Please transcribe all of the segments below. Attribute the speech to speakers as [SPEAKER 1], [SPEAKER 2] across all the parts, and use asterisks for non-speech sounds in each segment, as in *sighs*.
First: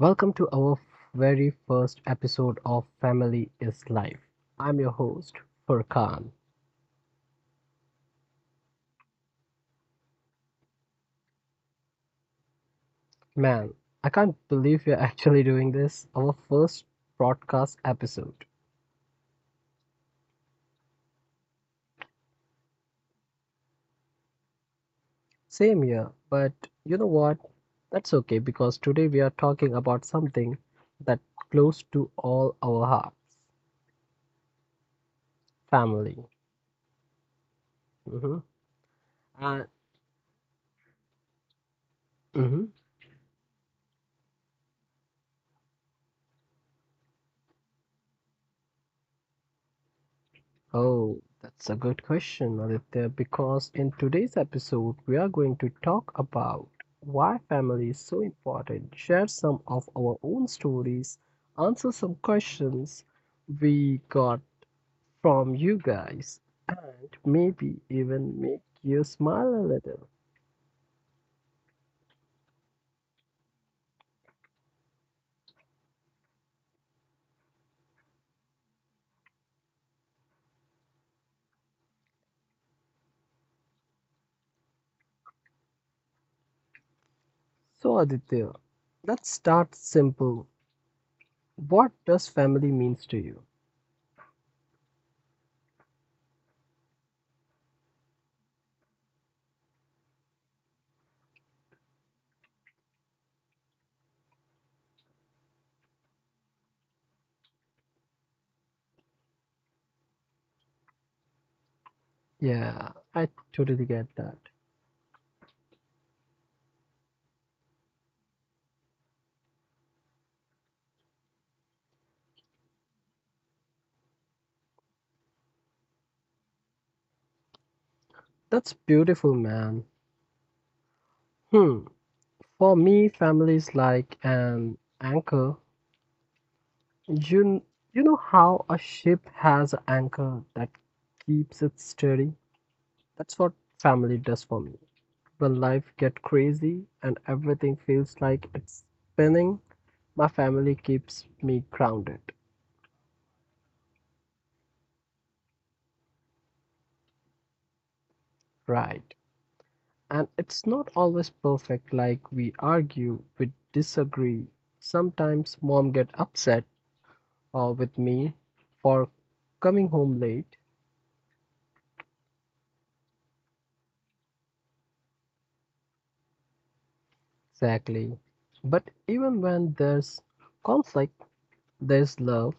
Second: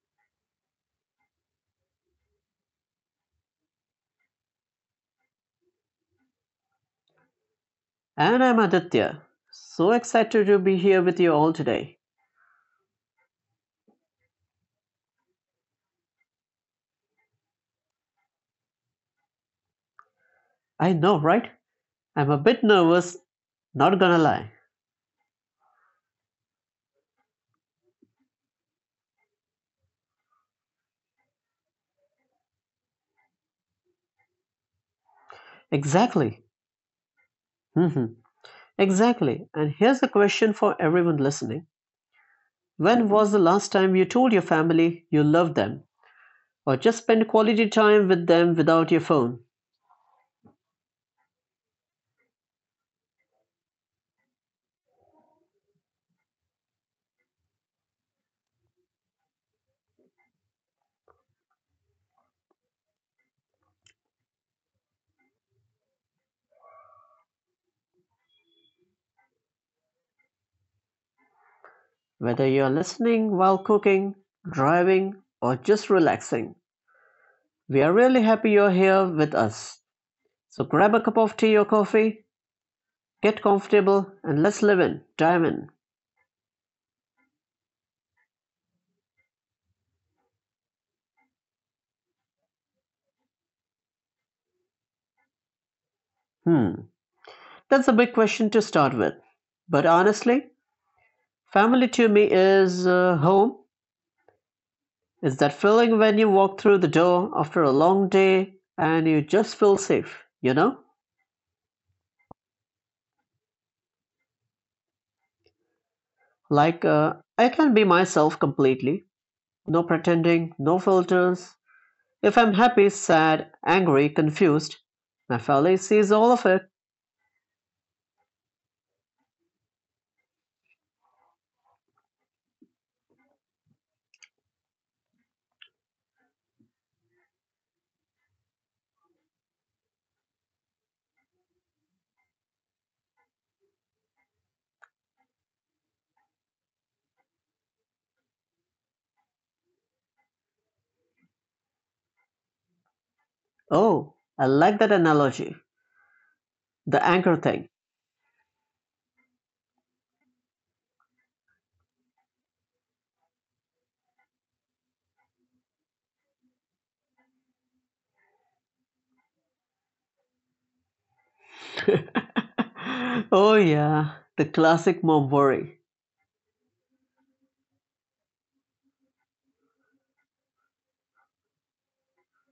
[SPEAKER 1] Welcome to our very first episode of Family is Life. I'm your host, Furkan.
[SPEAKER 2] And I'm Aditya. So excited to be here with you all today.
[SPEAKER 1] Man, I can't believe you're *laughs* actually doing this, our first broadcast episode.
[SPEAKER 2] I know, right? I'm a bit nervous, not gonna lie.
[SPEAKER 1] Same here, but you know what? That's okay because today we are talking about something that close to all our hearts, family.
[SPEAKER 2] Exactly. Mhm.
[SPEAKER 1] Mm-hmm.
[SPEAKER 2] Exactly.
[SPEAKER 1] And
[SPEAKER 2] And here's a question for everyone listening.
[SPEAKER 1] mhm.
[SPEAKER 2] When was the last time you told your family you love them or just spent quality time with them without your phone?
[SPEAKER 1] Oh, that's a good question, Aditya, because in today's episode, we are going to talk about why family is so important, share some of our own stories, answer some questions we got from you guys, and maybe even make you smile a little.
[SPEAKER 2] Whether you're listening while cooking, driving, or just relaxing, we are really happy you're here with us. So grab a cup of tea or coffee, get comfortable, and dive in.
[SPEAKER 1] So, Aditya, let's start simple. What does family means to you?
[SPEAKER 2] Hmm, that's a big question to start with. But honestly, family to me is home. It's that feeling when you walk through the door after a long day and you just feel safe,
[SPEAKER 1] Yeah, I totally get that.
[SPEAKER 2] Like, I can be myself completely. No pretending, no filters. If I'm happy, sad, angry, confused, my family sees all of it.
[SPEAKER 1] That's beautiful, man. Hmm. For me, family is like an anchor. You, kn- you know how a ship has an anchor that keeps it steady? That's what family does for me. When life gets crazy and everything feels like it's spinning, my family keeps me grounded.
[SPEAKER 2] Oh, I like that analogy. The anchor thing.
[SPEAKER 1] Right. And it's not always perfect, like we argue, we disagree. Sometimes mom get upset or with me for coming home late.
[SPEAKER 2] *laughs* Oh, yeah. The classic mom worry,
[SPEAKER 1] Exactly. But even when there's conflict, there's love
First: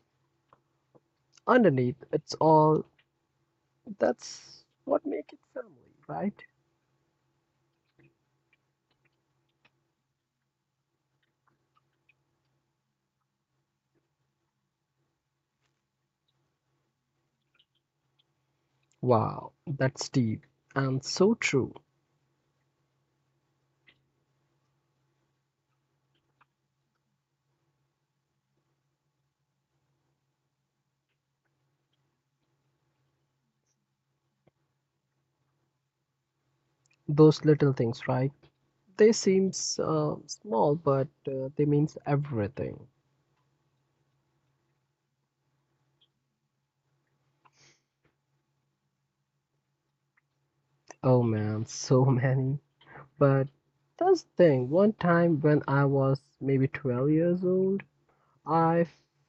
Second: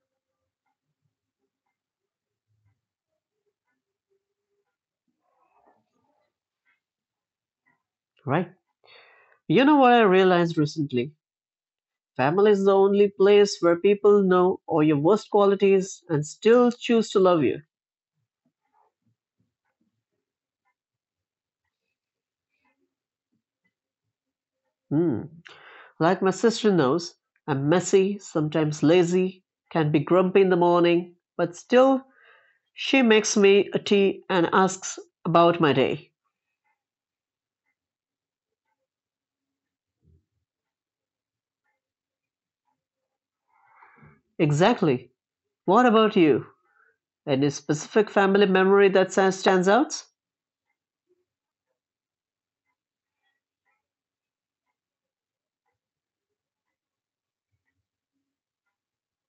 [SPEAKER 1] underneath. It's all that's what makes it family, right?
[SPEAKER 2] right? You know what I realized recently? Family is the only place where people know all your worst qualities and still choose to love you.
[SPEAKER 1] Wow, that's deep and so true.
[SPEAKER 2] Hmm. Like my sister knows, I'm messy, sometimes lazy, can be grumpy in the morning, but still she makes me a tea and asks about my day.
[SPEAKER 1] Those little things, right? They seem small, but they means everything.
[SPEAKER 2] Exactly. What about you? Any specific family memory that stands out?
[SPEAKER 1] Oh man, *laughs* so many. But that's the thing. One time when I was maybe 12 years old, I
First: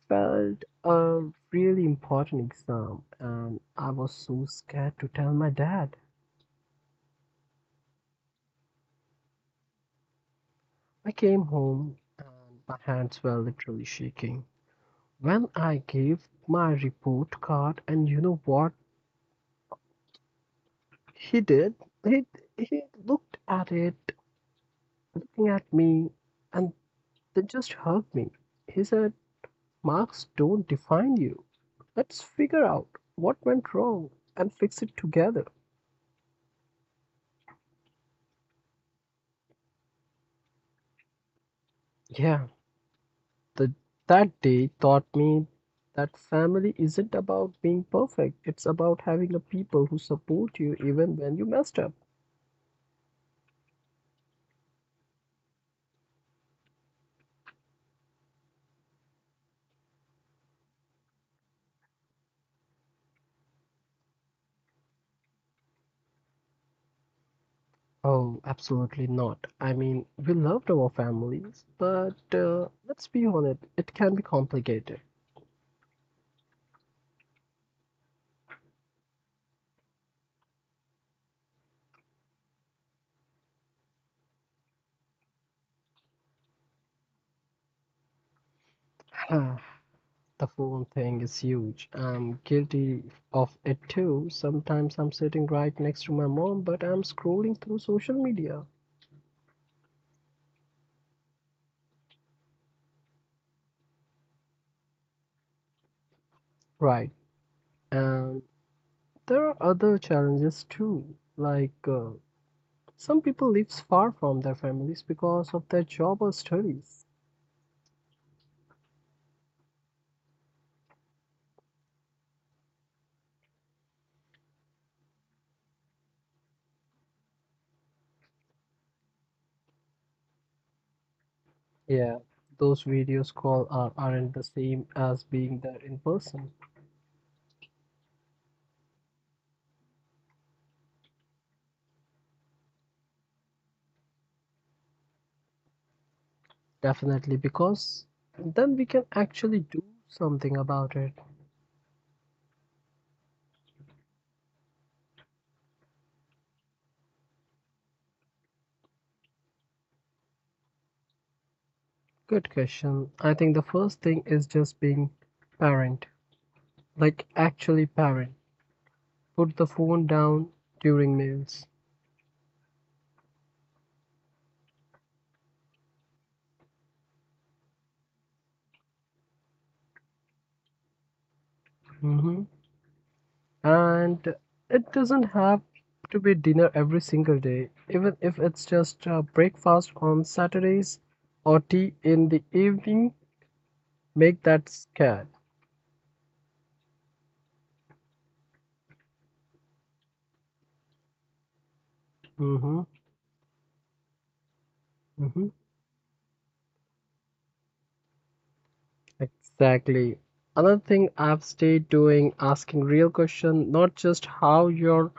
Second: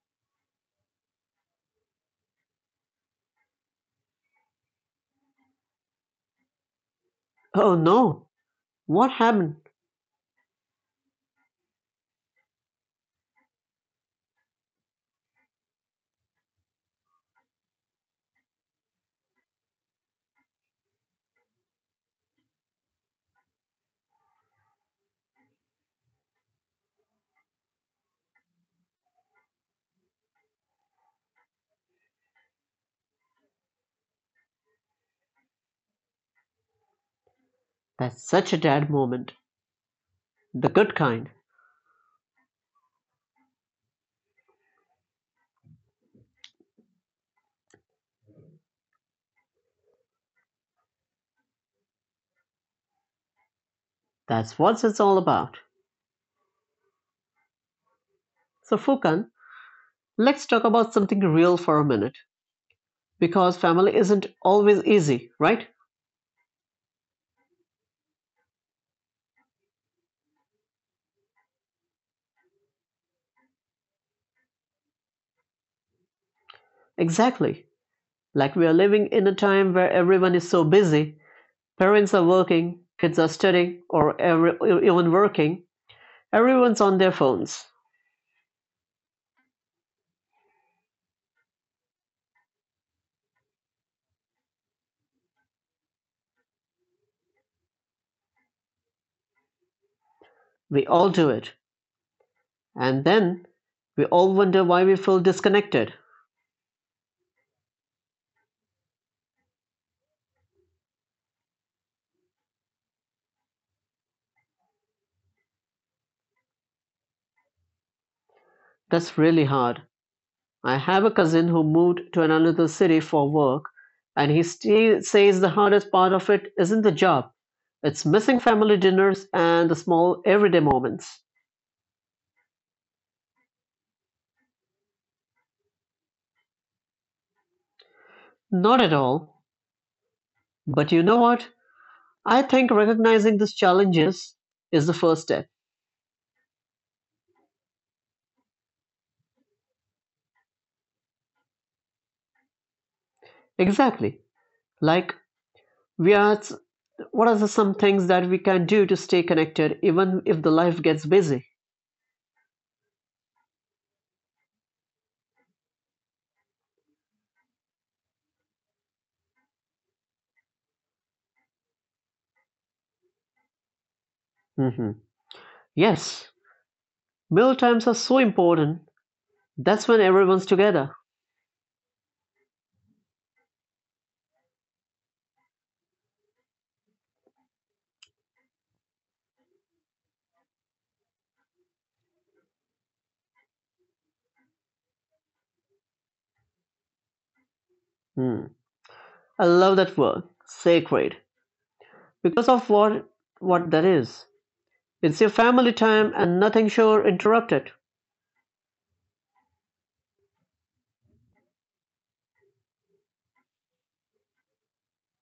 [SPEAKER 1] failed a really important exam and I was so scared to tell my dad.
[SPEAKER 2] Oh no. What happened?
[SPEAKER 1] I came home and my hands were literally shaking. When I gave my report card, and you know what he did? He, he looked at it, looking at me, and then just hugged me. He said, Marks don't define you. Let's figure out what went wrong and fix it together.
[SPEAKER 2] That's such a dad moment. The good kind.
[SPEAKER 1] Yeah, The, that day taught me that family isn't about being perfect, it's about having a people who support you even when you messed up.
[SPEAKER 2] That's what it's all about. So, Fukan, let's talk about something real for a minute. Because family isn't always easy, right?
[SPEAKER 1] Oh, absolutely not. I mean, we loved our families, but let's be honest, it can be complicated.
[SPEAKER 2] Exactly. Like we are living in a time where everyone is so busy, parents are working, kids are studying, or even working, everyone's on their phones.
[SPEAKER 1] *sighs* The phone thing is huge. I'm guilty of it too. Sometimes I'm sitting right next to my mom, but I'm scrolling through social media.
[SPEAKER 2] We all do it. And then we all wonder why we feel disconnected.
[SPEAKER 1] Right. And there are other challenges too, like some people lives far from their families because of their job or studies.
[SPEAKER 2] That's really hard. I have a cousin who moved to another city for work, and says the hardest part of it isn't the job, it's missing family dinners and the small everyday moments.
[SPEAKER 1] Yeah, those videos call are, aren't the same as being there in person.
[SPEAKER 2] Not at all. But you know what? I think recognizing these challenges is the first step.
[SPEAKER 1] Definitely, because then we can actually do something about it.
[SPEAKER 2] Exactly. Like we are what are the some things that we can do to stay connected even if the life gets busy?
[SPEAKER 1] Good question. I think the first thing is just being parent, like actually parent. Put the phone down during meals.
[SPEAKER 2] Hmm. Yes. Meal times are so important. That's when everyone's together.
[SPEAKER 1] Mhm. And it doesn't have to be dinner every single day, even if it's just breakfast on Saturdays or tea in the evening, make that scared.
[SPEAKER 2] Hmm. I love that word, sacred. Because of
[SPEAKER 1] mm-hmm,
[SPEAKER 2] what that is. It's your
[SPEAKER 1] mm-hmm.
[SPEAKER 2] family time and nothing shall interrupt it.
[SPEAKER 1] Exactly. Another thing I've stayed doing, asking real question, not just how your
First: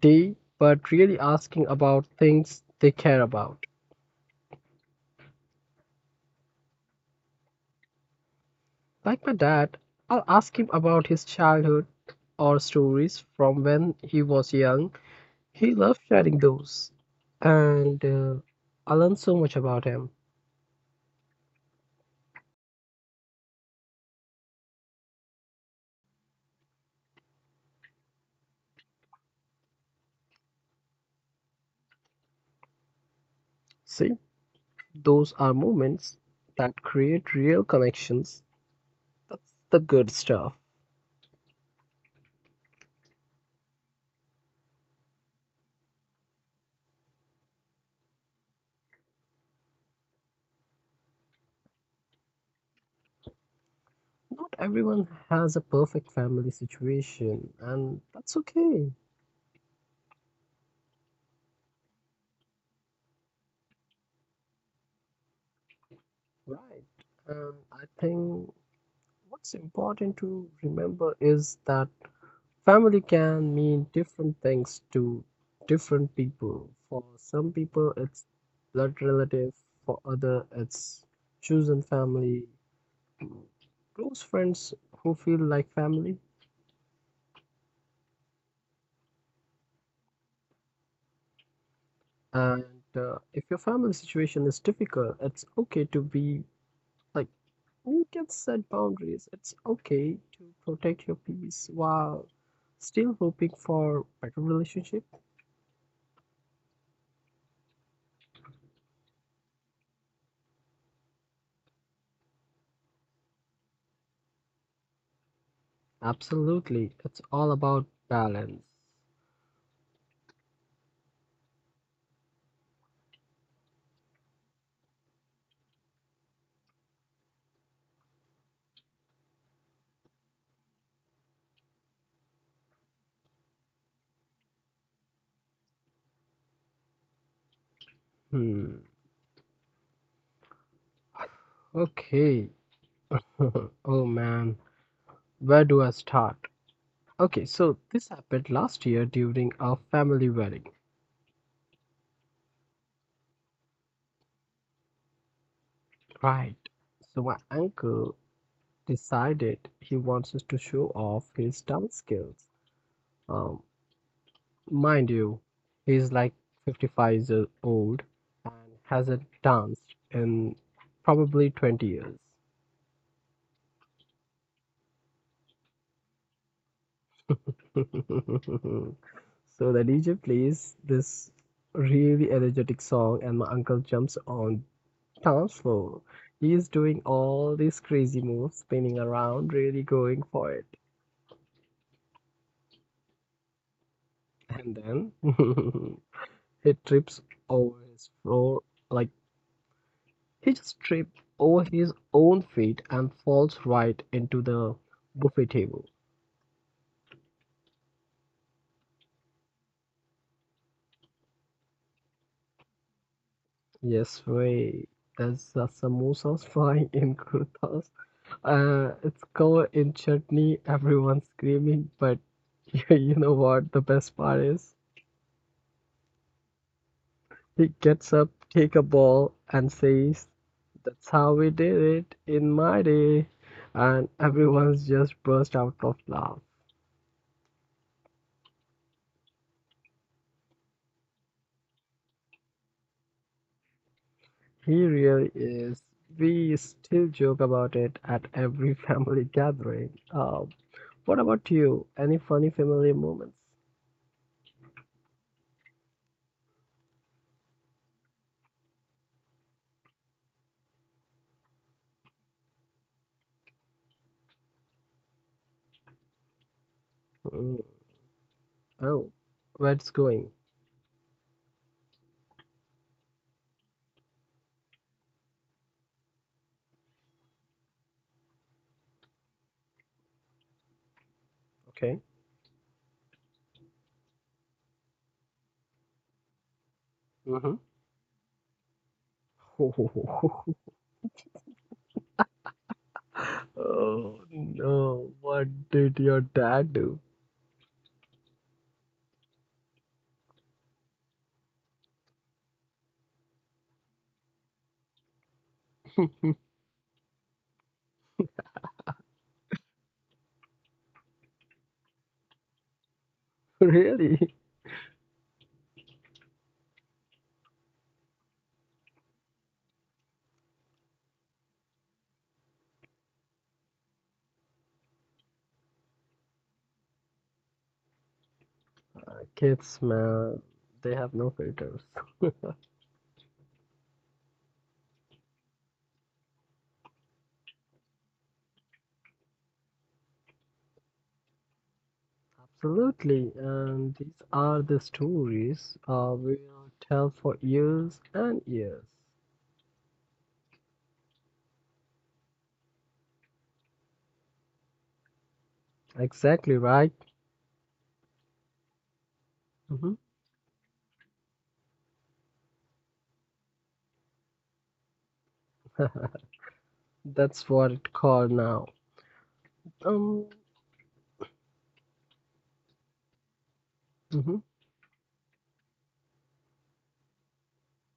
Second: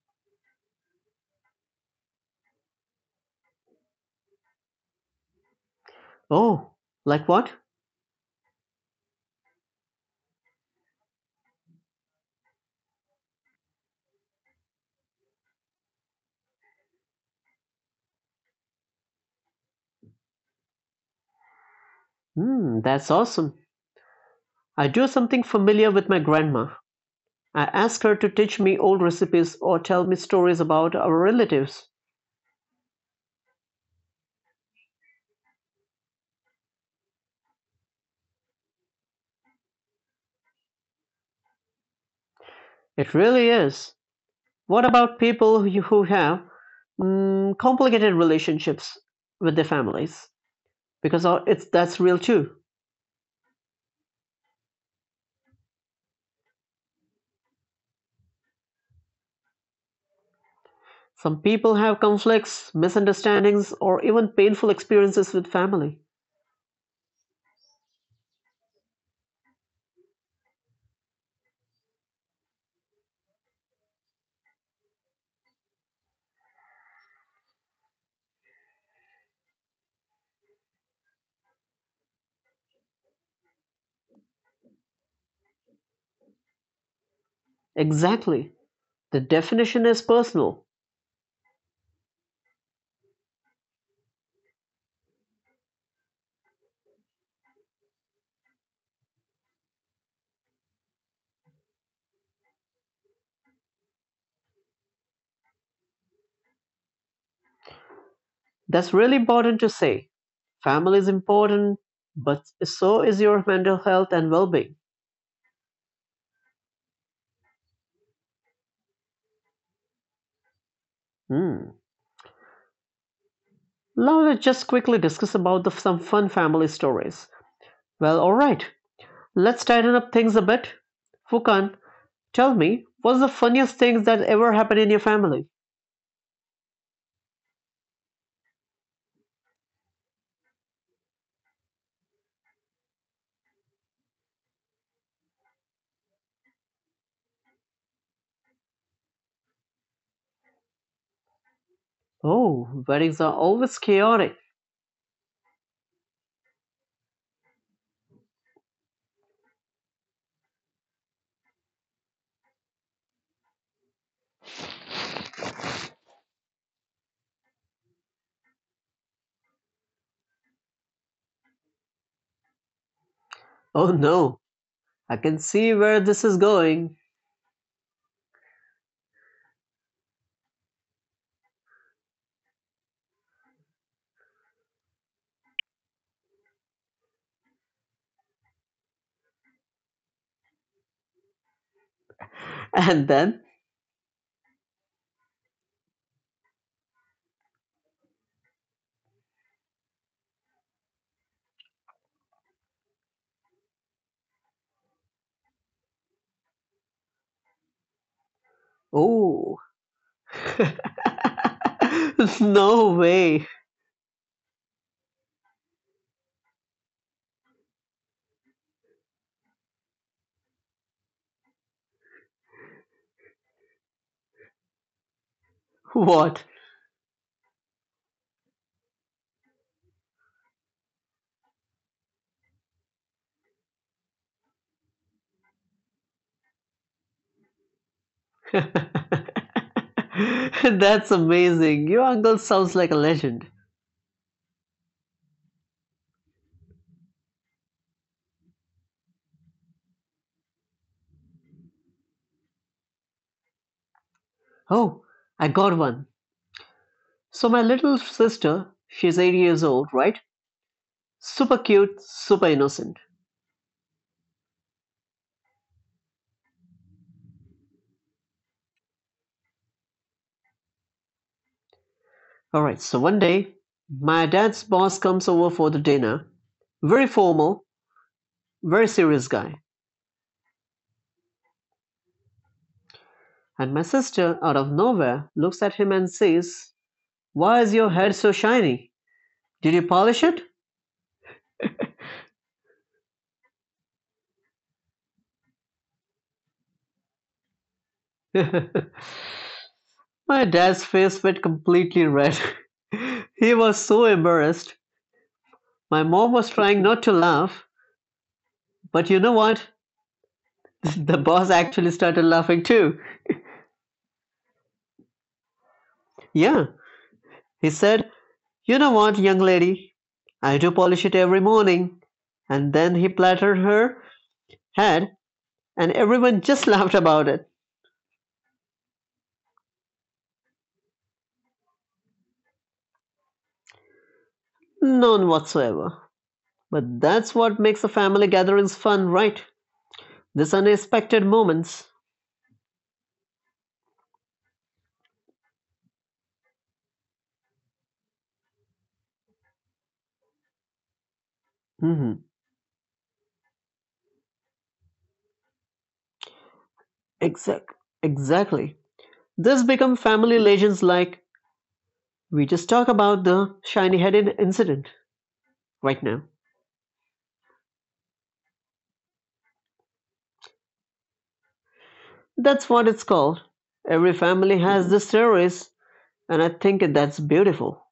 [SPEAKER 1] day, but really asking about things they care about.
[SPEAKER 2] Oh, like what?
[SPEAKER 1] Like my dad, I'll ask him about his childhood or stories from when he was young. He loved sharing those. And I learned so much about him.
[SPEAKER 2] Hmm, that's awesome. I do something familiar with my grandma. I ask her to teach me old recipes or tell me stories about our relatives.
[SPEAKER 1] See, those are moments that create real connections. That's the good stuff.
[SPEAKER 2] It really is. What about people who have complicated relationships with their families? Because it's that's real too.
[SPEAKER 1] Not everyone has a perfect family situation, and that's okay,
[SPEAKER 2] Some people have conflicts, misunderstandings, or even painful experiences with family.
[SPEAKER 1] right? And I think what's important to remember is that family can mean different things to different people. For some people, it's blood relative. For other, it's chosen family, close friends who feel like family.
[SPEAKER 2] Exactly. The definition is personal.
[SPEAKER 1] And if your family situation is difficult, it's okay to be like, you can set boundaries. It's okay to protect your peace while still hoping for better relationship.
[SPEAKER 2] That's really important to say. Family is important, but so is your mental health and well-being.
[SPEAKER 1] Absolutely, it's all about balance.
[SPEAKER 2] Hmm. Now let's just quickly discuss about some fun family stories. Well, all right. Let's tighten up things a bit. Fukan, tell me, what's the funniest thing that ever happened in your family?
[SPEAKER 1] Hmm. Okay. *laughs* Oh man, where do I start? Okay, so this happened last year during our family wedding.
[SPEAKER 2] Oh, weddings are always chaotic.
[SPEAKER 1] Right. So my uncle decided he wants us to show off his dance skills. Um, Mind you, he's like 55 years old and hasn't danced in probably 20 years.
[SPEAKER 2] Oh no, I can see where this is going.
[SPEAKER 1] *laughs* So the DJ plays this really energetic song, and my uncle jumps on Counselor. He's doing all these crazy moves, spinning around, really going for it.
[SPEAKER 2] And then,
[SPEAKER 1] And then *laughs* he trips over his floor, like he just tripped over his own feet and falls right into the buffet table.
[SPEAKER 2] oh, *laughs* no way.
[SPEAKER 1] Yes, way. That's the samosas flying *laughs* in kurtas. It's covered in chutney, everyone's screaming, but *laughs* you know what the best part is?
[SPEAKER 2] What?
[SPEAKER 1] He gets up, take a ball, and says, That's how we did it in my day. And everyone's just burst out of laugh.
[SPEAKER 2] *laughs* That's amazing. Your uncle sounds like a legend.
[SPEAKER 1] He really is. We still joke about it at every *laughs* family gathering. What about you? Any funny family moments?
[SPEAKER 2] Oh, I got one. So my little sister, she's 8 years old, right? Super cute, super innocent.
[SPEAKER 1] Mm, Oh, where it's going?
[SPEAKER 2] All right, so one day, my dad's boss comes over for the dinner. Very formal, very serious guy.
[SPEAKER 1] Okay.
[SPEAKER 2] And my sister, out of nowhere, looks at him and says,
[SPEAKER 1] Mm-hmm.
[SPEAKER 2] why is your head so shiny? Did you polish it?
[SPEAKER 1] *laughs* Oh no, what did your dad do?
[SPEAKER 2] *laughs* My dad's face went completely red. *laughs* He was so embarrassed. My
[SPEAKER 1] *laughs*
[SPEAKER 2] mom was trying not to laugh, but you know what? *laughs* The boss actually started laughing too.
[SPEAKER 1] Really?
[SPEAKER 2] Yeah, he said, you know what, young lady? I do polish it every morning. And then he patted her head, and everyone just *laughs* laughed about it.
[SPEAKER 1] Kids, man, they have no filters.
[SPEAKER 2] None whatsoever. But that's what makes the family gatherings fun, right? These unexpected moments.
[SPEAKER 1] Absolutely, and these are the stories we will tell for years and years.
[SPEAKER 2] Hmm.
[SPEAKER 1] Exactly right.
[SPEAKER 2] Exact. Exactly. This
[SPEAKER 1] Hmm.
[SPEAKER 2] become family legends like we just talk about the shiny headed incident right now.
[SPEAKER 1] *laughs* That's what it's called now. Um,
[SPEAKER 2] That's what it's called. Every
[SPEAKER 1] mhm.
[SPEAKER 2] family has the stories, and I think that's beautiful.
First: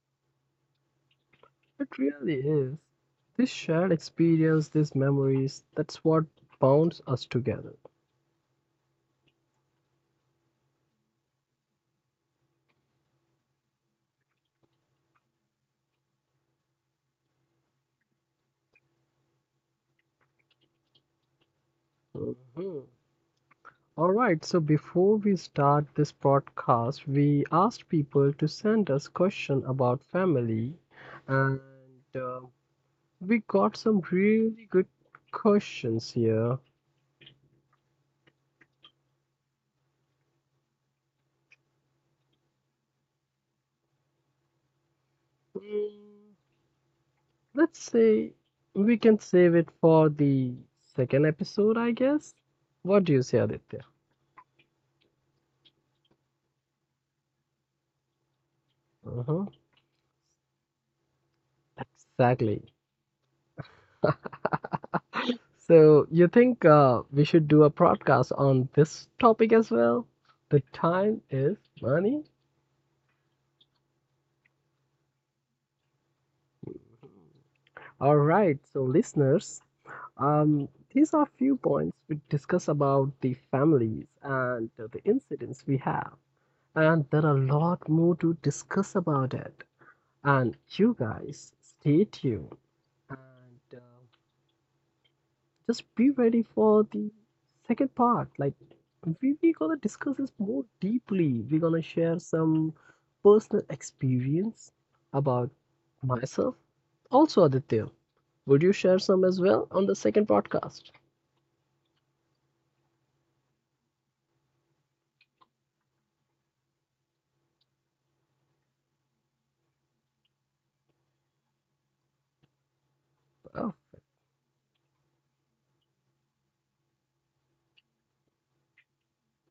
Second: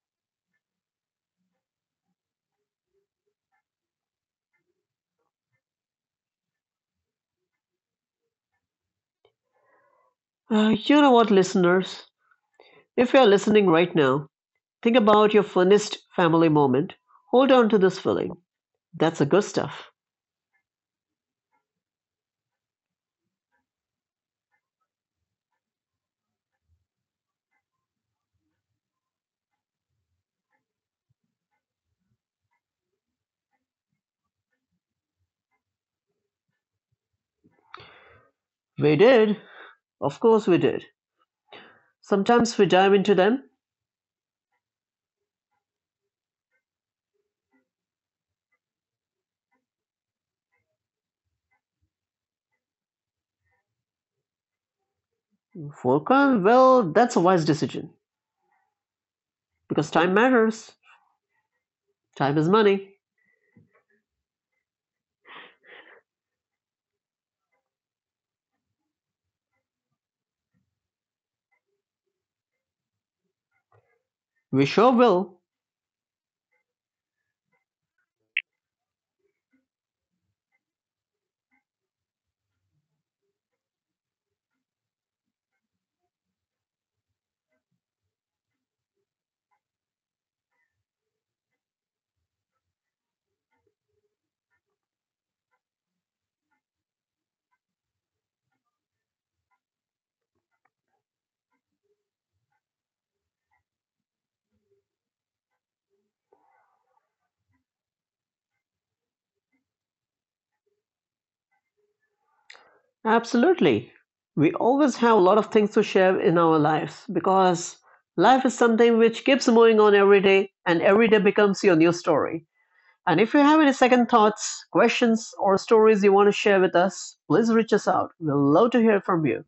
[SPEAKER 1] It really is. This shared experience, these memories, that's what bonds us together.
[SPEAKER 2] You know what, listeners? If you're listening right now, think about your funnest family moment. Hold on to this feeling. That's the good stuff.
[SPEAKER 1] Mhm. All right, so before we start this podcast, we asked people to send us questions about family and uh, we got some really good questions here.
[SPEAKER 2] We did. Of course, we did. Sometimes we dive into them.
[SPEAKER 1] Mm, Let's say we can save it for the second episode, I guess. What do you say, Aditya?
[SPEAKER 2] Volkan, well, that's a wise decision.
[SPEAKER 1] Uh-huh.
[SPEAKER 2] Because time matters. Time is
[SPEAKER 1] Exactly.
[SPEAKER 2] money.
[SPEAKER 1] So you think we should do a podcast on this topic as well? The time is money.
[SPEAKER 2] We sure will.
[SPEAKER 1] All right, so listeners, um, these are few points we discuss about the families and the incidents we have. And there are a lot more to discuss about it. And you guys, stay tuned and just be ready for the second part. Like, we gonna discuss this more deeply. We're gonna share some personal experience about myself. Also, Aditya, would you share some as well on the second podcast?
[SPEAKER 2] Absolutely. We always have a lot of things to share in our lives because life is something which keeps moving on every day and every day becomes your new story. And if you have
[SPEAKER 1] Oh.
[SPEAKER 2] any second thoughts, questions, or stories you want to share with us, please reach us out. We'd love to hear from you.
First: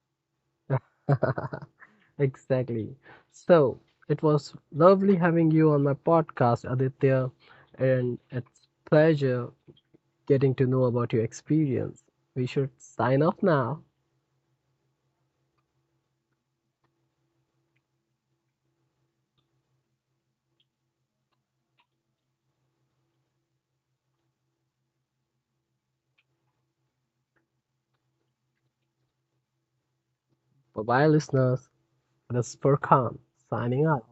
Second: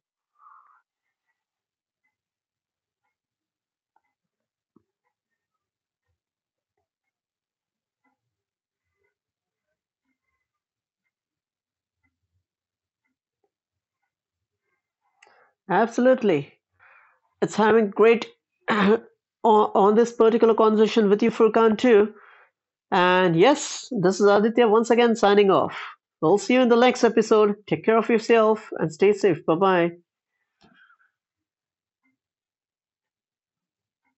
[SPEAKER 1] *laughs* Exactly. So it was lovely having you on my podcast, Aditya, and it's pleasure getting to know about your experience. We should sign off now.
[SPEAKER 2] Absolutely. It's having great *clears throat* on, on this particular conversation with you, Furkan, too. And yes, this is Aditya once again signing off. We'll see you in the next episode. Take care of yourself and stay safe. Bye bye.
[SPEAKER 1] Bye bye, listeners. This is Furkan signing off.